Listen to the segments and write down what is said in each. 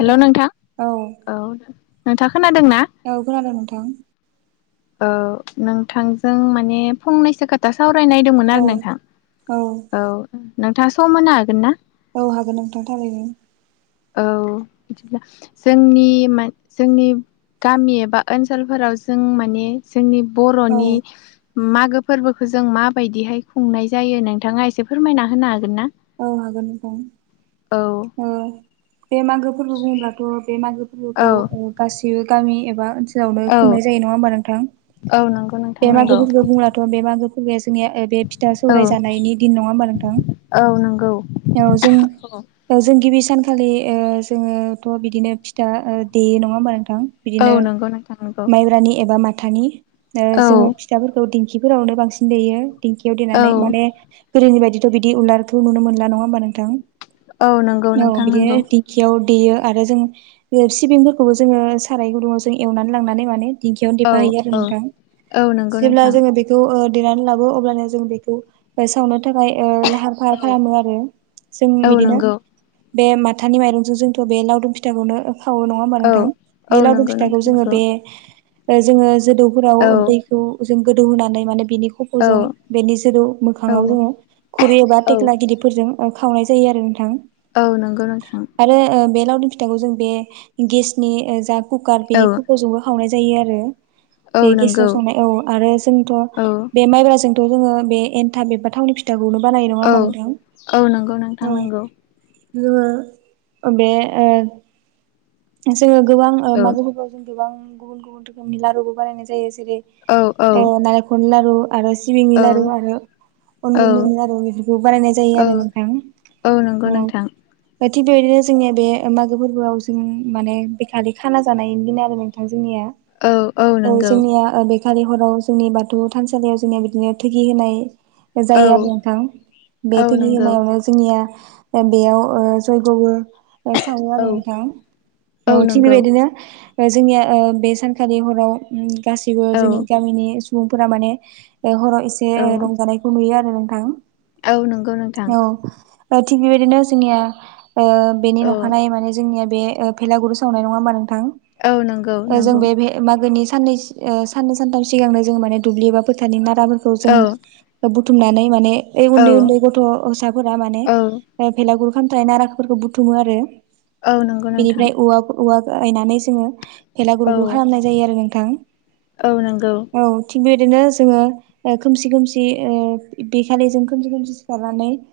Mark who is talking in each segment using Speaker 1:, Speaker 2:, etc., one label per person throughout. Speaker 1: Hello नोंथां औ नोंथाङा खोनादोंना?
Speaker 2: औ खोनादों नोंथां।
Speaker 1: औ नोंथांजों माने फंनैसो खोथासो सावरायनायदोंंमोन
Speaker 2: औ
Speaker 1: आरो नोंथां औ नोंथाङा सम होनो हागोन ना?
Speaker 2: औ हागोन नोंथां थारैनो।
Speaker 1: औ बिदिब्ला जोंनि मान जोंनि गामि एबा ओनसोलफोराव जों माने जोंनि
Speaker 2: औ
Speaker 1: बर'नि मागो फोरबोखौ जों माबायदिहाय खुंनाय जायो नोंथाङा एसे फोरमायना होनो हागोन ना?
Speaker 2: औ हागोन नोंथां।
Speaker 1: औ
Speaker 2: ओ बे मागो फोरबो बुङोबाथ' बे मागो फोरबोखौ
Speaker 1: औ
Speaker 2: गासिबो गामि ए ओनसोलावनो
Speaker 1: औ
Speaker 2: खुंनाय जायो नङा होमबा नोंथां?
Speaker 1: औ नंगौ नोंथां
Speaker 2: बे
Speaker 1: नंगौ
Speaker 2: मागोफोरखौ बुंब्लाथ' बे मागो फोर जोंनिया बे फिथा
Speaker 1: औ
Speaker 2: सौराय जानायनि दिन नङा होमबा नोंथां?
Speaker 1: औ नंगौ
Speaker 2: औ जों जों गिबि सानखालि जोङोथ' बिदिनो फिथा देयो नङा होमबा नोंथां?
Speaker 1: औ
Speaker 2: बिदिनो
Speaker 1: नंगौ नोंथां नंगौ
Speaker 2: माइब्रानि एबा म माथानि ओ
Speaker 1: औ
Speaker 2: जोङो फिथाफोरखौ दिंखिफोरावनो बांसिन देयो। दिंखियाव
Speaker 1: औ
Speaker 2: देनानै माने गोदोनि बायदिथ' बिदि उलारखौ नुनो मोनला नङा होमबा नोंथां?
Speaker 1: औ नंगौ
Speaker 2: औ
Speaker 1: नोंथां
Speaker 2: बिदिनो
Speaker 1: नंगौ
Speaker 2: दिंखियाव देयो आरो जों सिबिंफोरखौबो जोङो साराय गुदुंङाव जों एवनानै लांनानै माने दिंखियावनो
Speaker 1: औ
Speaker 2: देफाहैयो आरो
Speaker 1: औ
Speaker 2: नोंथां
Speaker 1: औ नंगौ
Speaker 2: जेब्ला
Speaker 1: नोंथां
Speaker 2: जोङो बेखौ ओ देनानै लाबो अब्लानो जों बेखौ सावनो थाखाय ओ लाहार फाहार खालामो आरो जों
Speaker 1: औ
Speaker 2: बिदिनो
Speaker 1: नंगौ
Speaker 2: बे माथानि माइरंजों जोंथ बे लावदुम फिथाखौनो खावो नङा हबा नोंथां
Speaker 1: औ औ
Speaker 2: बे लदु
Speaker 1: नंगौ
Speaker 2: फिथाखौ
Speaker 1: नोंथां
Speaker 2: जोङो
Speaker 1: नंगौ
Speaker 2: बे ओ जोङो जोदौफोराव
Speaker 1: औ
Speaker 2: दैखौ जों गोदौ होनानै माने बिनि खफ'जों
Speaker 1: औ
Speaker 2: बेनि जोदौ मोखाङाव
Speaker 1: औ
Speaker 2: जोङो खुरै एबा
Speaker 1: औ
Speaker 2: थेख्ला गिदिरफोरजों खावनाय जायो आरो नोंथां
Speaker 1: औ नंगौ नोंथां।
Speaker 2: लावदिुम फिथाइखौ जों बे गेसनि जा कुकार बेनि
Speaker 1: औ
Speaker 2: कफजोंबो खावनाय जायो आरो। बे
Speaker 1: औ
Speaker 2: गेसाव
Speaker 1: नंगौ
Speaker 2: संनाय औ आरो जोंथ
Speaker 1: औ
Speaker 2: बे माइब्राजों थ जोङो बे एन्थाब बेबा थावनि फिथाखौनो बानाय नङा
Speaker 1: औ
Speaker 2: होमबा नोंथां
Speaker 1: औ नंगौ नोंथां
Speaker 2: औ।
Speaker 1: नंगौ
Speaker 2: जोङो बेे ओ जोङो गोबां ओ
Speaker 1: औ
Speaker 2: मागो फोराव जों गोबां गुबुन गुबुन रोखोमनि लारुबो बानायनाय जायो जेरै
Speaker 1: औ
Speaker 2: ओ
Speaker 1: औ
Speaker 2: नरिखलनि लारु आरो सिबिंनि
Speaker 1: औ
Speaker 2: लारु आरो अन
Speaker 1: औ
Speaker 2: गुन्दैनि लारु बेफोरखौ बानायनाय जायो आरो
Speaker 1: औ
Speaker 2: नोंथां।
Speaker 1: औ नंगौ नोंथां।
Speaker 2: औ थिग बेबायदिनो जोंनिया बे मागो फोरबोआव जों माने बेखालि खाना जानायनि दिन आरो नोंथां। जोंनिया
Speaker 1: औ
Speaker 2: औ
Speaker 1: नंगौ
Speaker 2: जोंनिया ओ बे खालि हराव जोंनि बाथौ थानसालियाव जोंनिया बिदिनो थोगि होनाय
Speaker 1: औ
Speaker 2: जायो आरो नोंथां बे
Speaker 1: औ
Speaker 2: थोगि
Speaker 1: नंगौ
Speaker 2: होनायावनो जोंनिया बेयाव ओ जयग'बो ओ सावो
Speaker 1: औ
Speaker 2: आरो नोंथां। औ थिग बेबायदिनो ओ जोंनिया बे सानखालि हराव गाैसिबो
Speaker 1: औ
Speaker 2: जोंनि गामिनि सुबुंफोरा माने हराव एसे
Speaker 1: औ
Speaker 2: रंजानायखौ नुयो आरो नोंथां
Speaker 1: औ नंगौ नोंथां।
Speaker 2: औ ओ थिग बेबायदिनो जोंनिया ओ बेनि
Speaker 1: औ
Speaker 2: नखानाय माने जोंनिया बे ओ भेलागुर सावनाय नङा होमबा
Speaker 1: औ नंगौ
Speaker 2: नोंथां जों
Speaker 1: नंगौ
Speaker 2: बे बे मागोनि साननै ओ साननै सानथाम सिगांनो जों माने दुब्लि एबा फोथारनि नाराफोरखौ
Speaker 1: औ
Speaker 2: जों ओ बु थुमनानै माने
Speaker 1: औ
Speaker 2: उन्दै उन्दै गथ'साफोरा माने
Speaker 1: औ
Speaker 2: ओ भेलागुर खानथाइ नाराफोरखौ बुथुमो आरो।
Speaker 1: औ नोंगौ
Speaker 2: बेनिफ्राय औवा औवा गायनानै जोङो
Speaker 1: औ
Speaker 2: भेलागुरुखौ खालामनाय जायो आरो नोंथां।
Speaker 1: औ नंगौ।
Speaker 2: बिदिनो जोङो ओ खोमसि खोमसि ओ बेखालि जों खोमसि खोमसि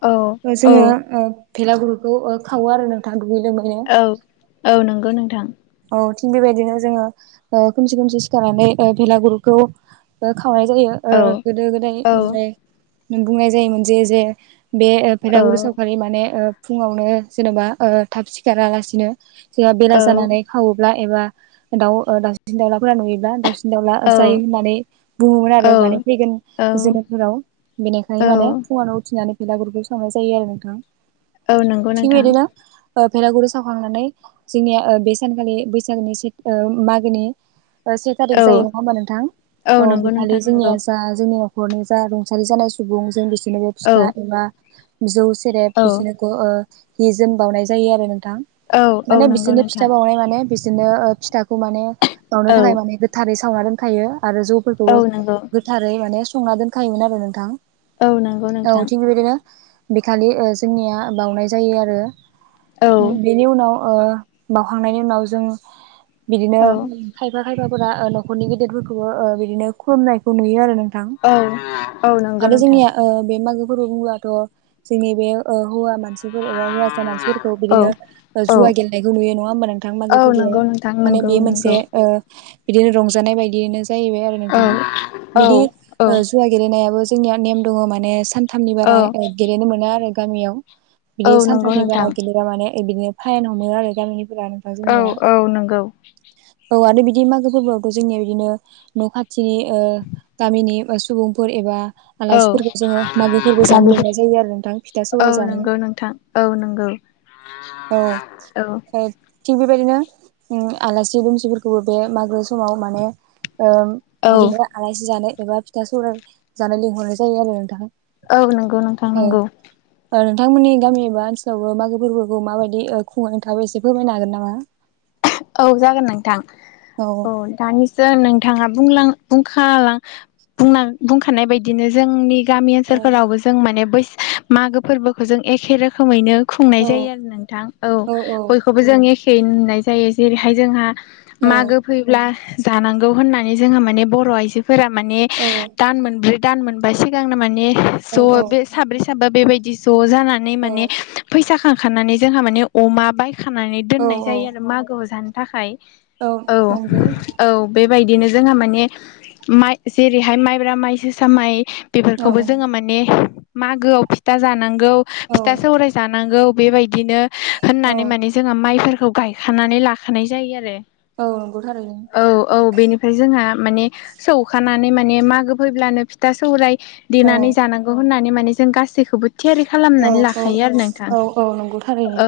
Speaker 1: औ औ
Speaker 2: जोङो ओ भेलागुरखौ खावो आरो नोंथाङा दुगै लोबैनो।
Speaker 1: औ औ नंगौ नोंथां।
Speaker 2: निथिं बेबायदिनो जोङो ओ खोमसि खोमसि सिखारनानै ओ भेलागुरखौ ओ खा सावनाय जायो ओ
Speaker 1: औ
Speaker 2: गोदो गोदाय
Speaker 1: औ
Speaker 2: बेनिफ्राय नों बुंनाय जायोमोन जे जे बे
Speaker 1: औ
Speaker 2: भेलागुर सावखालि माने ओ फुङावनो जेनेबा ओ थाब सिखारालासिनो जेला
Speaker 1: औ
Speaker 2: बेला जानानै ब्ला एबा दाउ ओ दाउसिन दाउलाफोरा नुयो ब्ला दाउसिन दाउला जायो
Speaker 1: औ
Speaker 2: होननानै बुङोमोन आरो माने
Speaker 1: औ
Speaker 2: फैगोन जोनोमफोराव
Speaker 1: औ
Speaker 2: बेनिखायनो माने फुङानाव उथिनानै बेेलागुरखौ सावनाय जायो आरो नोंथां।
Speaker 1: औ नंगौ
Speaker 2: थिग
Speaker 1: नोंथां
Speaker 2: बेदिनो ओ भेलागुर सावखांनानै जोंनिया ओ बे सानखालि बैसागोनि से ओ मागोनि ओ से थारिक जायो
Speaker 1: औ
Speaker 2: नङा होमबा नोंथां औ
Speaker 1: नंगौ
Speaker 2: बेखालि
Speaker 1: नोंथां नंगौ
Speaker 2: जोंनिया जा जोंनियाव नखरनि जा रुंसारि जानाय सुबुं जों बिस नोबो फिथा
Speaker 1: औ
Speaker 2: एबा जौ सेरेब
Speaker 1: औ
Speaker 2: बिदिनो ओ हि जोम बाउनाय जायो आरो नों - - थां
Speaker 1: औ औ
Speaker 2: माने
Speaker 1: नंगौ
Speaker 2: बिसोरनो फिथा
Speaker 1: नोंथां
Speaker 2: बावनाय माने बिसिनो फिथाखौ माने
Speaker 1: औ
Speaker 2: बावनो थाखाय माने गोथारै सावना दोनखायो। आरो
Speaker 1: औ
Speaker 2: जौफोरखौबो
Speaker 1: नंगौ
Speaker 2: गोथारै माने संना दोनखायोमोन आरो नोंथां।
Speaker 1: नंगौ
Speaker 2: औ
Speaker 1: नोंथां
Speaker 2: थिग बेबादिनो बेखालि ओ जोंनिया बाउनाय जायो आरो
Speaker 1: औ
Speaker 2: बेनि उनाव ओ बाउखांनायनि उनाव ओ जों बिदिनो
Speaker 1: औ
Speaker 2: खायफा खायफा फोरा नखरनि गेदेरफोरखौबो ओ बिदिनो खुलुमनायखौ नुयो आरो नों थां
Speaker 1: औ औ नंगौ
Speaker 2: आरो
Speaker 1: नोंथां
Speaker 2: जोंनिया ओ बे मागो फोरबो बुंब्लाथ' जोंनि बे ओ हौवा मान मानसिफोर एबा हौवासा मानसिफोरखौ
Speaker 1: औ
Speaker 2: बिदिनो
Speaker 1: औ
Speaker 2: जुवा गेलेनायखौ नुयो नङा होमबा नोंथां मागो
Speaker 1: औ
Speaker 2: फोरबो आव
Speaker 1: नंगौ नोंथां
Speaker 2: माने
Speaker 1: नंगौ
Speaker 2: बे
Speaker 1: नंगौ
Speaker 2: मोनसे ओ बिदिनो रंजानाय बायदियैनो जाहैबाय आरो
Speaker 1: औ
Speaker 2: नोंथां।
Speaker 1: औ
Speaker 2: बिदि
Speaker 1: औ
Speaker 2: ओ जुवा गेलेनायाबो जोंनिया नेम दङ माने सानथामनि
Speaker 1: औ
Speaker 2: बारा गेलेनो मोना आरो गामियाव बिदि
Speaker 1: औ नंगौ
Speaker 2: सानथामनि बारा
Speaker 1: नोंथां
Speaker 2: गेलेबा माने बिदिनो फायेन हमो आरो गामिनि फोरा नोंथां
Speaker 1: औ
Speaker 2: जोंनिया
Speaker 1: औ नंगौ
Speaker 2: औ आरो बि दि मागो फोरबोआवथ' जोंनिया बिदिनो न' खाथिनि गामिनि सुबुंफोर एबा
Speaker 1: औ
Speaker 2: आलासिफोरखौ जोङो मागो फोरबो जानो लिंनाय जायो आरो नोंथां फिथा
Speaker 1: [unintelligible] औ
Speaker 2: सौराय जानो
Speaker 1: नंगौ नोंथां औ नंगौ
Speaker 2: औ
Speaker 1: औ
Speaker 2: ओ थिग बेबायदिनो ओ आलासि दुमसिफोरखौबो बे मागो समाव माने ओ
Speaker 1: औ
Speaker 2: बिदिनो आलासि जानो एबा फिथा सौराइ जानो लिंहरनाय जायो आरो नोंथां
Speaker 1: औ नंगौ नोंथां
Speaker 2: औ
Speaker 1: नंगौ
Speaker 2: ओ नोंथांमोननि गामि एबा ओनोलावबो मागो फोरबोखौ माबायदि ओ खुङो थाङाबो एसे फोरमायनो हागोन नामा?
Speaker 1: औ जागोन नोंथां औ दानिसो नोंथाङा बुंलां बुंखालां बुंना बुंखानाय बायदिनो जोंनि गामि
Speaker 2: औ
Speaker 1: ओनसोलफोरावबो जों माने बै मागो फोरबोखौ जों एखे रोखोमैनो खुंनाय
Speaker 2: औ
Speaker 1: जायो आरो नोंथां औ बयखौबो जों एखे नुनाय जायो जेरैहाय जोंहा
Speaker 2: औ
Speaker 1: मागो फैब्ला जानांगौ होननानै जोंहा माने बर' आइजो फोरा माने दान मोनब्रै दान मोनबा सिगांनो माने
Speaker 2: औ
Speaker 1: ज' बे साब्रै साब्रा बेबायदि ज' जानानै
Speaker 2: औ
Speaker 1: माने फैसा खांखानानै जोंहा माने अमा बाय
Speaker 2: औ
Speaker 1: दनाय जायो आरो मागोआव जानो थाखाय औ औ बेबायदिनो जोंहा माने माइ जेरैहाय माइब्रा माइजोसा माइ
Speaker 2: औ
Speaker 1: बेफोरखौबो जोङो माने मागोआव फिथा जानांगौ
Speaker 2: औ
Speaker 1: फिथा सौराय जानांगौ बेबायदिनो
Speaker 2: औ
Speaker 1: होननानै माने जोङो माइफोरखौ गायखानानै लाखानाय जायो आरो
Speaker 2: औ नंगौ थारैनो
Speaker 1: औ औ बेनिफ्राय जोंहा माने सौखानानै माने मागो फैब्लानो फिथा सौराय
Speaker 2: औ
Speaker 1: देनानै जानांगौ होननानै माने जों गासैखौबो थियारि
Speaker 2: औ
Speaker 1: खालामनानै
Speaker 2: औ
Speaker 1: लाखायो आरो नोंथां
Speaker 2: औ औ नंगौ थारैनो
Speaker 1: औ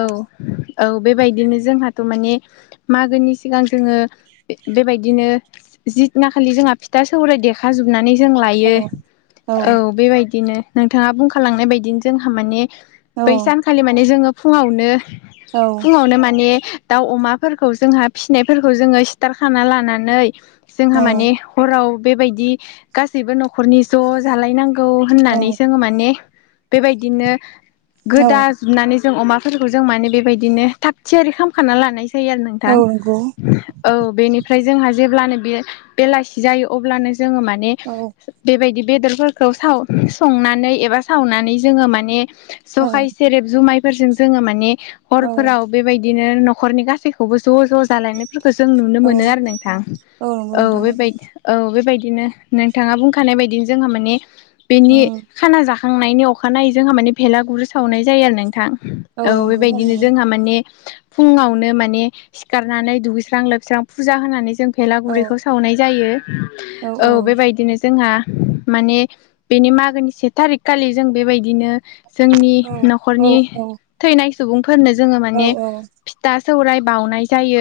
Speaker 1: औ बेबायदिनो जोंहा माने मागोनि सिगां जोङो बेबायदिनो जि दिना खालि जोंहा फिथा दा सौराय देखा जोबनानै जों
Speaker 2: औ
Speaker 1: लायो औ बेबायदिनो नोंथाङा बुंखालांनाय बायदि जोंहा माने
Speaker 2: औ
Speaker 1: बै सानखालि माने जोङो फुङावनो
Speaker 2: औ
Speaker 1: फुङावनो माने दाउ अमाफोरखौ जोंहा फिसिनायफोरखौ जोङो सिथारखाना लानानै
Speaker 2: औ
Speaker 1: जोंहा माने हराव बेबायदि गासैबो न'खर न'खरनि ज' जालायनांगौ होननानै जोङो माने बेबायदिनो
Speaker 2: औ
Speaker 1: गोदा जोबनानै जों अमाफोरखौ जों माने बेबायदिनो थाब थियारि खालामखाना लानायसै होयो आरो
Speaker 2: औ
Speaker 1: नोंथां
Speaker 2: नंगौ
Speaker 1: औ बेनिफ्राय जोंहा जेब्लानो बे बेलासि जायो अब्लानो जोङो माने
Speaker 2: औ
Speaker 1: बेबायदि बेदरफोरखौ स संनानै एबा सावनानै जोङो माने
Speaker 2: औ
Speaker 1: जखाय सेरेब जुमाय फोरजों जोङो माने
Speaker 2: औ
Speaker 1: हरफोराव बेबायदिनो न'खरनि गासैखौबो ज' ज' जालायनो फोरखो जों नुनो मोनो आरो नोंथां
Speaker 2: नंगौ
Speaker 1: औ
Speaker 2: नोंथां
Speaker 1: बेबाय औ बेबाय ‌ बिदिनो नोंथाङा बुंखानाय बदि जोंहा माने बेनि
Speaker 2: उम
Speaker 1: खाना जा खांनायनि अखानायै जोंहा माने भेला गुर सावनाय जायो आरो नोंथां औ
Speaker 2: नंगौ
Speaker 1: बेबायदिनो
Speaker 2: थारैनो
Speaker 1: जोंहा माने फुङावनो माने सिखारनानै दुगैस्रां लोबस्रां फुजा होनानै जों
Speaker 2: औ
Speaker 1: थेलागुरिखौ सावनाय जायो औ बेबायदिनो जोंहा माने बेनि मागोनि से थारिख खालि जों बेबायदिनो जोंनि
Speaker 2: औ औ
Speaker 1: न'खरनि थैनाय सुबुंफोरनो जोङो माने
Speaker 2: औ औ
Speaker 1: सौराय बाउनाय जायो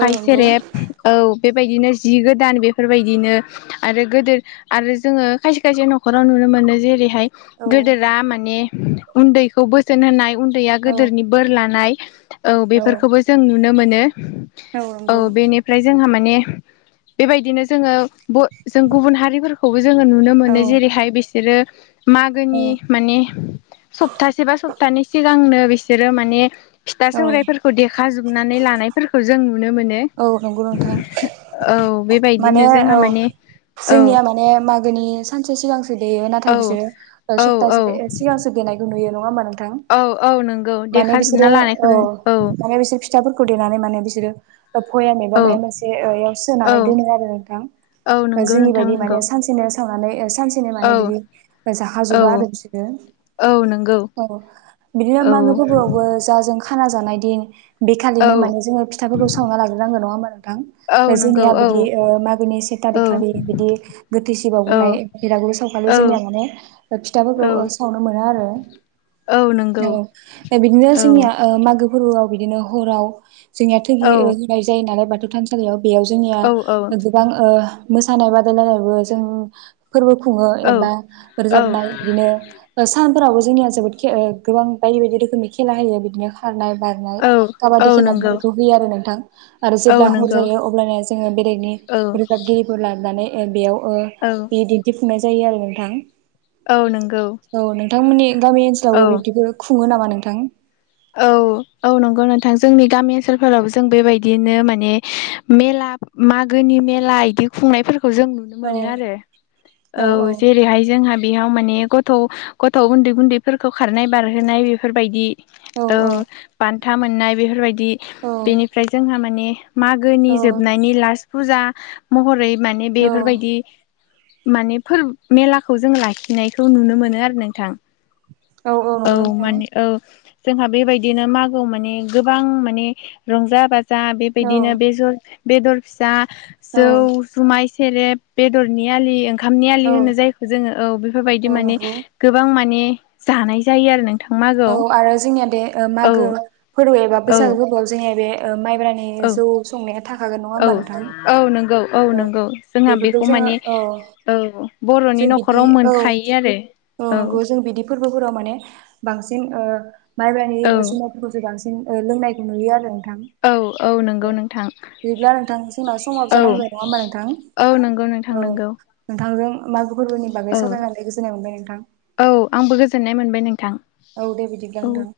Speaker 2: औ नंगौ
Speaker 1: सेरेब औ बेबायदिनो जि गोदान बेफोरबायदिनो आरो गोदो आरो जोङो खायसे खायसे न'खराव नुनो मोनो जेरैहाय
Speaker 2: औ
Speaker 1: गोदोरा माने उन्दैखौ बोसोन होनाय उन्दैया
Speaker 2: औ
Speaker 1: गोदोरनि बोर लानाय औ बेफोरखौबो जों नुनो मोनो
Speaker 2: नंगौ
Speaker 1: औ बेनिफ्राय जोंहा माने बेबायदिनो जोङो जों गुबुन हारिफोरखौ जोङो नुनो
Speaker 2: औ
Speaker 1: मोनो। जेरैहाय बिसोरो मागोनि
Speaker 2: औ
Speaker 1: माने सप्तासे बा सप्तानि सिगांनो बिसोरो माने दा सौरायाइफोरखौ देख जोबनानै लानायफोरखौ जों नु नो मोनो।
Speaker 2: औ नंगौ नोंथां
Speaker 1: औ
Speaker 2: माने
Speaker 1: बेबायदिनो जोंहा
Speaker 2: औ
Speaker 1: माने औ
Speaker 2: जोंनिया माने मागोनि सानसे सिगांसो देयो नाथाय
Speaker 1: औ
Speaker 2: बिसोरो
Speaker 1: औ औ
Speaker 2: सप्तासे सिगांसो दे [unintelligible]
Speaker 1: औ औ नंगौ
Speaker 2: माने
Speaker 1: देखाजोबना
Speaker 2: बिसोरो
Speaker 1: लानायखौ
Speaker 2: औ
Speaker 1: जों
Speaker 2: माने बिसोर फिथाफोरखौ देनानै माने बिसोरो पयाम एबा
Speaker 1: औ
Speaker 2: माबा मोनसेयाव
Speaker 1: औ
Speaker 2: सोनानै दोनो आरो नोंथां।
Speaker 1: औ नंगौ
Speaker 2: जोंनि
Speaker 1: नोंथां
Speaker 2: बायदि
Speaker 1: नंगौ
Speaker 2: माने सानसेनो सावनानै सानसेनि माने
Speaker 1: औ
Speaker 2: बिदि
Speaker 1: औ
Speaker 2: जाखाजोबा आरो बिसोरो।
Speaker 1: औ नंगौ
Speaker 2: औ बिदिनो
Speaker 1: औ
Speaker 2: मागो फोरबोआवबो जाजों खाना जानाय दिन
Speaker 1: औ
Speaker 2: बेखालिनो माने जों फिथाफोरखौ सावना लाांगोन ना
Speaker 1: औ
Speaker 2: नोंथां
Speaker 1: नंगौ
Speaker 2: जोंनिया
Speaker 1: औ
Speaker 2: बिदि मागोनि से थारि
Speaker 1: औ
Speaker 2: खालि बिदि गो
Speaker 1: औ
Speaker 2: फिसिबावनाय बेिरागुरि सावखालु
Speaker 1: औ
Speaker 2: जोंनिया माने
Speaker 1: औ
Speaker 2: फिथाफोरखौ सावनो मोनो आरो।
Speaker 1: औ नंगौ
Speaker 2: औ बिदिनो
Speaker 1: औ
Speaker 2: जोंनिया मागो गुरुआव बिदिनो हराव जोंनिया थैगि
Speaker 1: औ
Speaker 2: रुनाय जायो नालाय बाथौ थानसालियाव। बेयाव जोंनिया
Speaker 1: औ
Speaker 2: गोबां मोसानाय बादायलायनायबो जों फोरबो खुङो
Speaker 1: औ
Speaker 2: एबा रोजाबनाय
Speaker 1: औ
Speaker 2: बिदिनो सान फोरावबो जोंनिया जोबोद गोबां बायदि बायदि रोखोमनि खेला होयो बिदिनो खारनाय बारनाय
Speaker 1: औ औ
Speaker 2: काबादि खेला
Speaker 1: नंगौ
Speaker 2: बेखौ होयो आरो नों थां आरो
Speaker 1: औ
Speaker 2: जेब्ला हर
Speaker 1: नंगौ
Speaker 2: जायो अब्लानो जोङो बेलेगनि
Speaker 1: औ औ
Speaker 2: रोजाबगिरिफोर लाबनानै बेयाव बे दिन्थिफुंनाय जायो आरो नोंथां।
Speaker 1: औ नंगौ
Speaker 2: औ नोंथांमोननि गामि
Speaker 1: औ
Speaker 2: ओनसोलावबो बिब्दिबो खुङो नामा नोंथां?
Speaker 1: औ औ नंगौ नोंथां जोंनि गामि ओनसोलफोराव जों बेबायदिनो माने मेला मागोनि मेला बिदि खुंनायफोर जों नुनो
Speaker 2: औ
Speaker 1: मोन आरो औ जेरैहाय जोंहा बेयाव माने गथ' गथ' उन्दै गुन्दैफोरखौ खारनाय बारहोनाय बेफोरबायदि औ बान्था मोननाय बेफोरबायदि
Speaker 2: औ
Speaker 1: बेनिफ्राय जोंहा माने मागोनि
Speaker 2: औ
Speaker 1: जोबनायनि लास फुजा महरै माने
Speaker 2: औ
Speaker 1: बेफोरबायदि माने फोरबो मेलाखौ जों लाखिनायखौ नुनो मोनो आरो नोंथां।
Speaker 2: नंगौ
Speaker 1: औ
Speaker 2: नोंथां
Speaker 1: माने औ जोंहा बेबायदिनो मागो माने गोबां माने रंजा बा जा
Speaker 2: औ
Speaker 1: बेबायदिनो बे बेदर फिसा
Speaker 2: औ
Speaker 1: जौ जुमाय सेरेब बेदरनि आलि ओंखामनि आलि
Speaker 2: औ
Speaker 1: होनो जायखौ जोङो औ बेफोरबायदि माने
Speaker 2: नंगौ
Speaker 1: गोबां माने जानाय जायो आरो नों
Speaker 2: औ आरो जोंनिया दा मागो फोरबो एबा
Speaker 1: औ
Speaker 2: बैसागु फोरबोआव जोंनिया बे माइब्रानि
Speaker 1: औ
Speaker 2: जौ संनाया थाखागोन नङा
Speaker 1: औ
Speaker 2: होमबा नोंथां?
Speaker 1: औ नंगौ औ
Speaker 2: अ
Speaker 1: नंगौ जोंहा
Speaker 2: बेफोरखौ
Speaker 1: बेखौ
Speaker 2: जोङो
Speaker 1: माने
Speaker 2: औ
Speaker 1: औ बर'नि
Speaker 2: जों बिदि
Speaker 1: न'खराव
Speaker 2: औ
Speaker 1: मोनखायो आरो।
Speaker 2: औ नंगौ जों बिदि फोरबोफोराव माने बांसिन माइब्रानि जुनारफोरखौसो बांसिन लोंनायखौ नुयो आरो। नोंथां
Speaker 1: औ औ नंगौ नोंथां
Speaker 2: बिदिब्ला नोंथां जोंनाव समाबो
Speaker 1: औ
Speaker 2: जाना फैबाय नङा होमबा नोंथां?
Speaker 1: नंगौ औ नोंथां नोंगौ।
Speaker 2: नोंथांजों मागो फोरबोनि बागै सावरायनानै गोजोननाय मोनबाय नोंथां।
Speaker 1: औ आंबो [unintelligible] नोंथां
Speaker 2: औ दे बिदिब्ला
Speaker 1: औ
Speaker 2: नोंथां।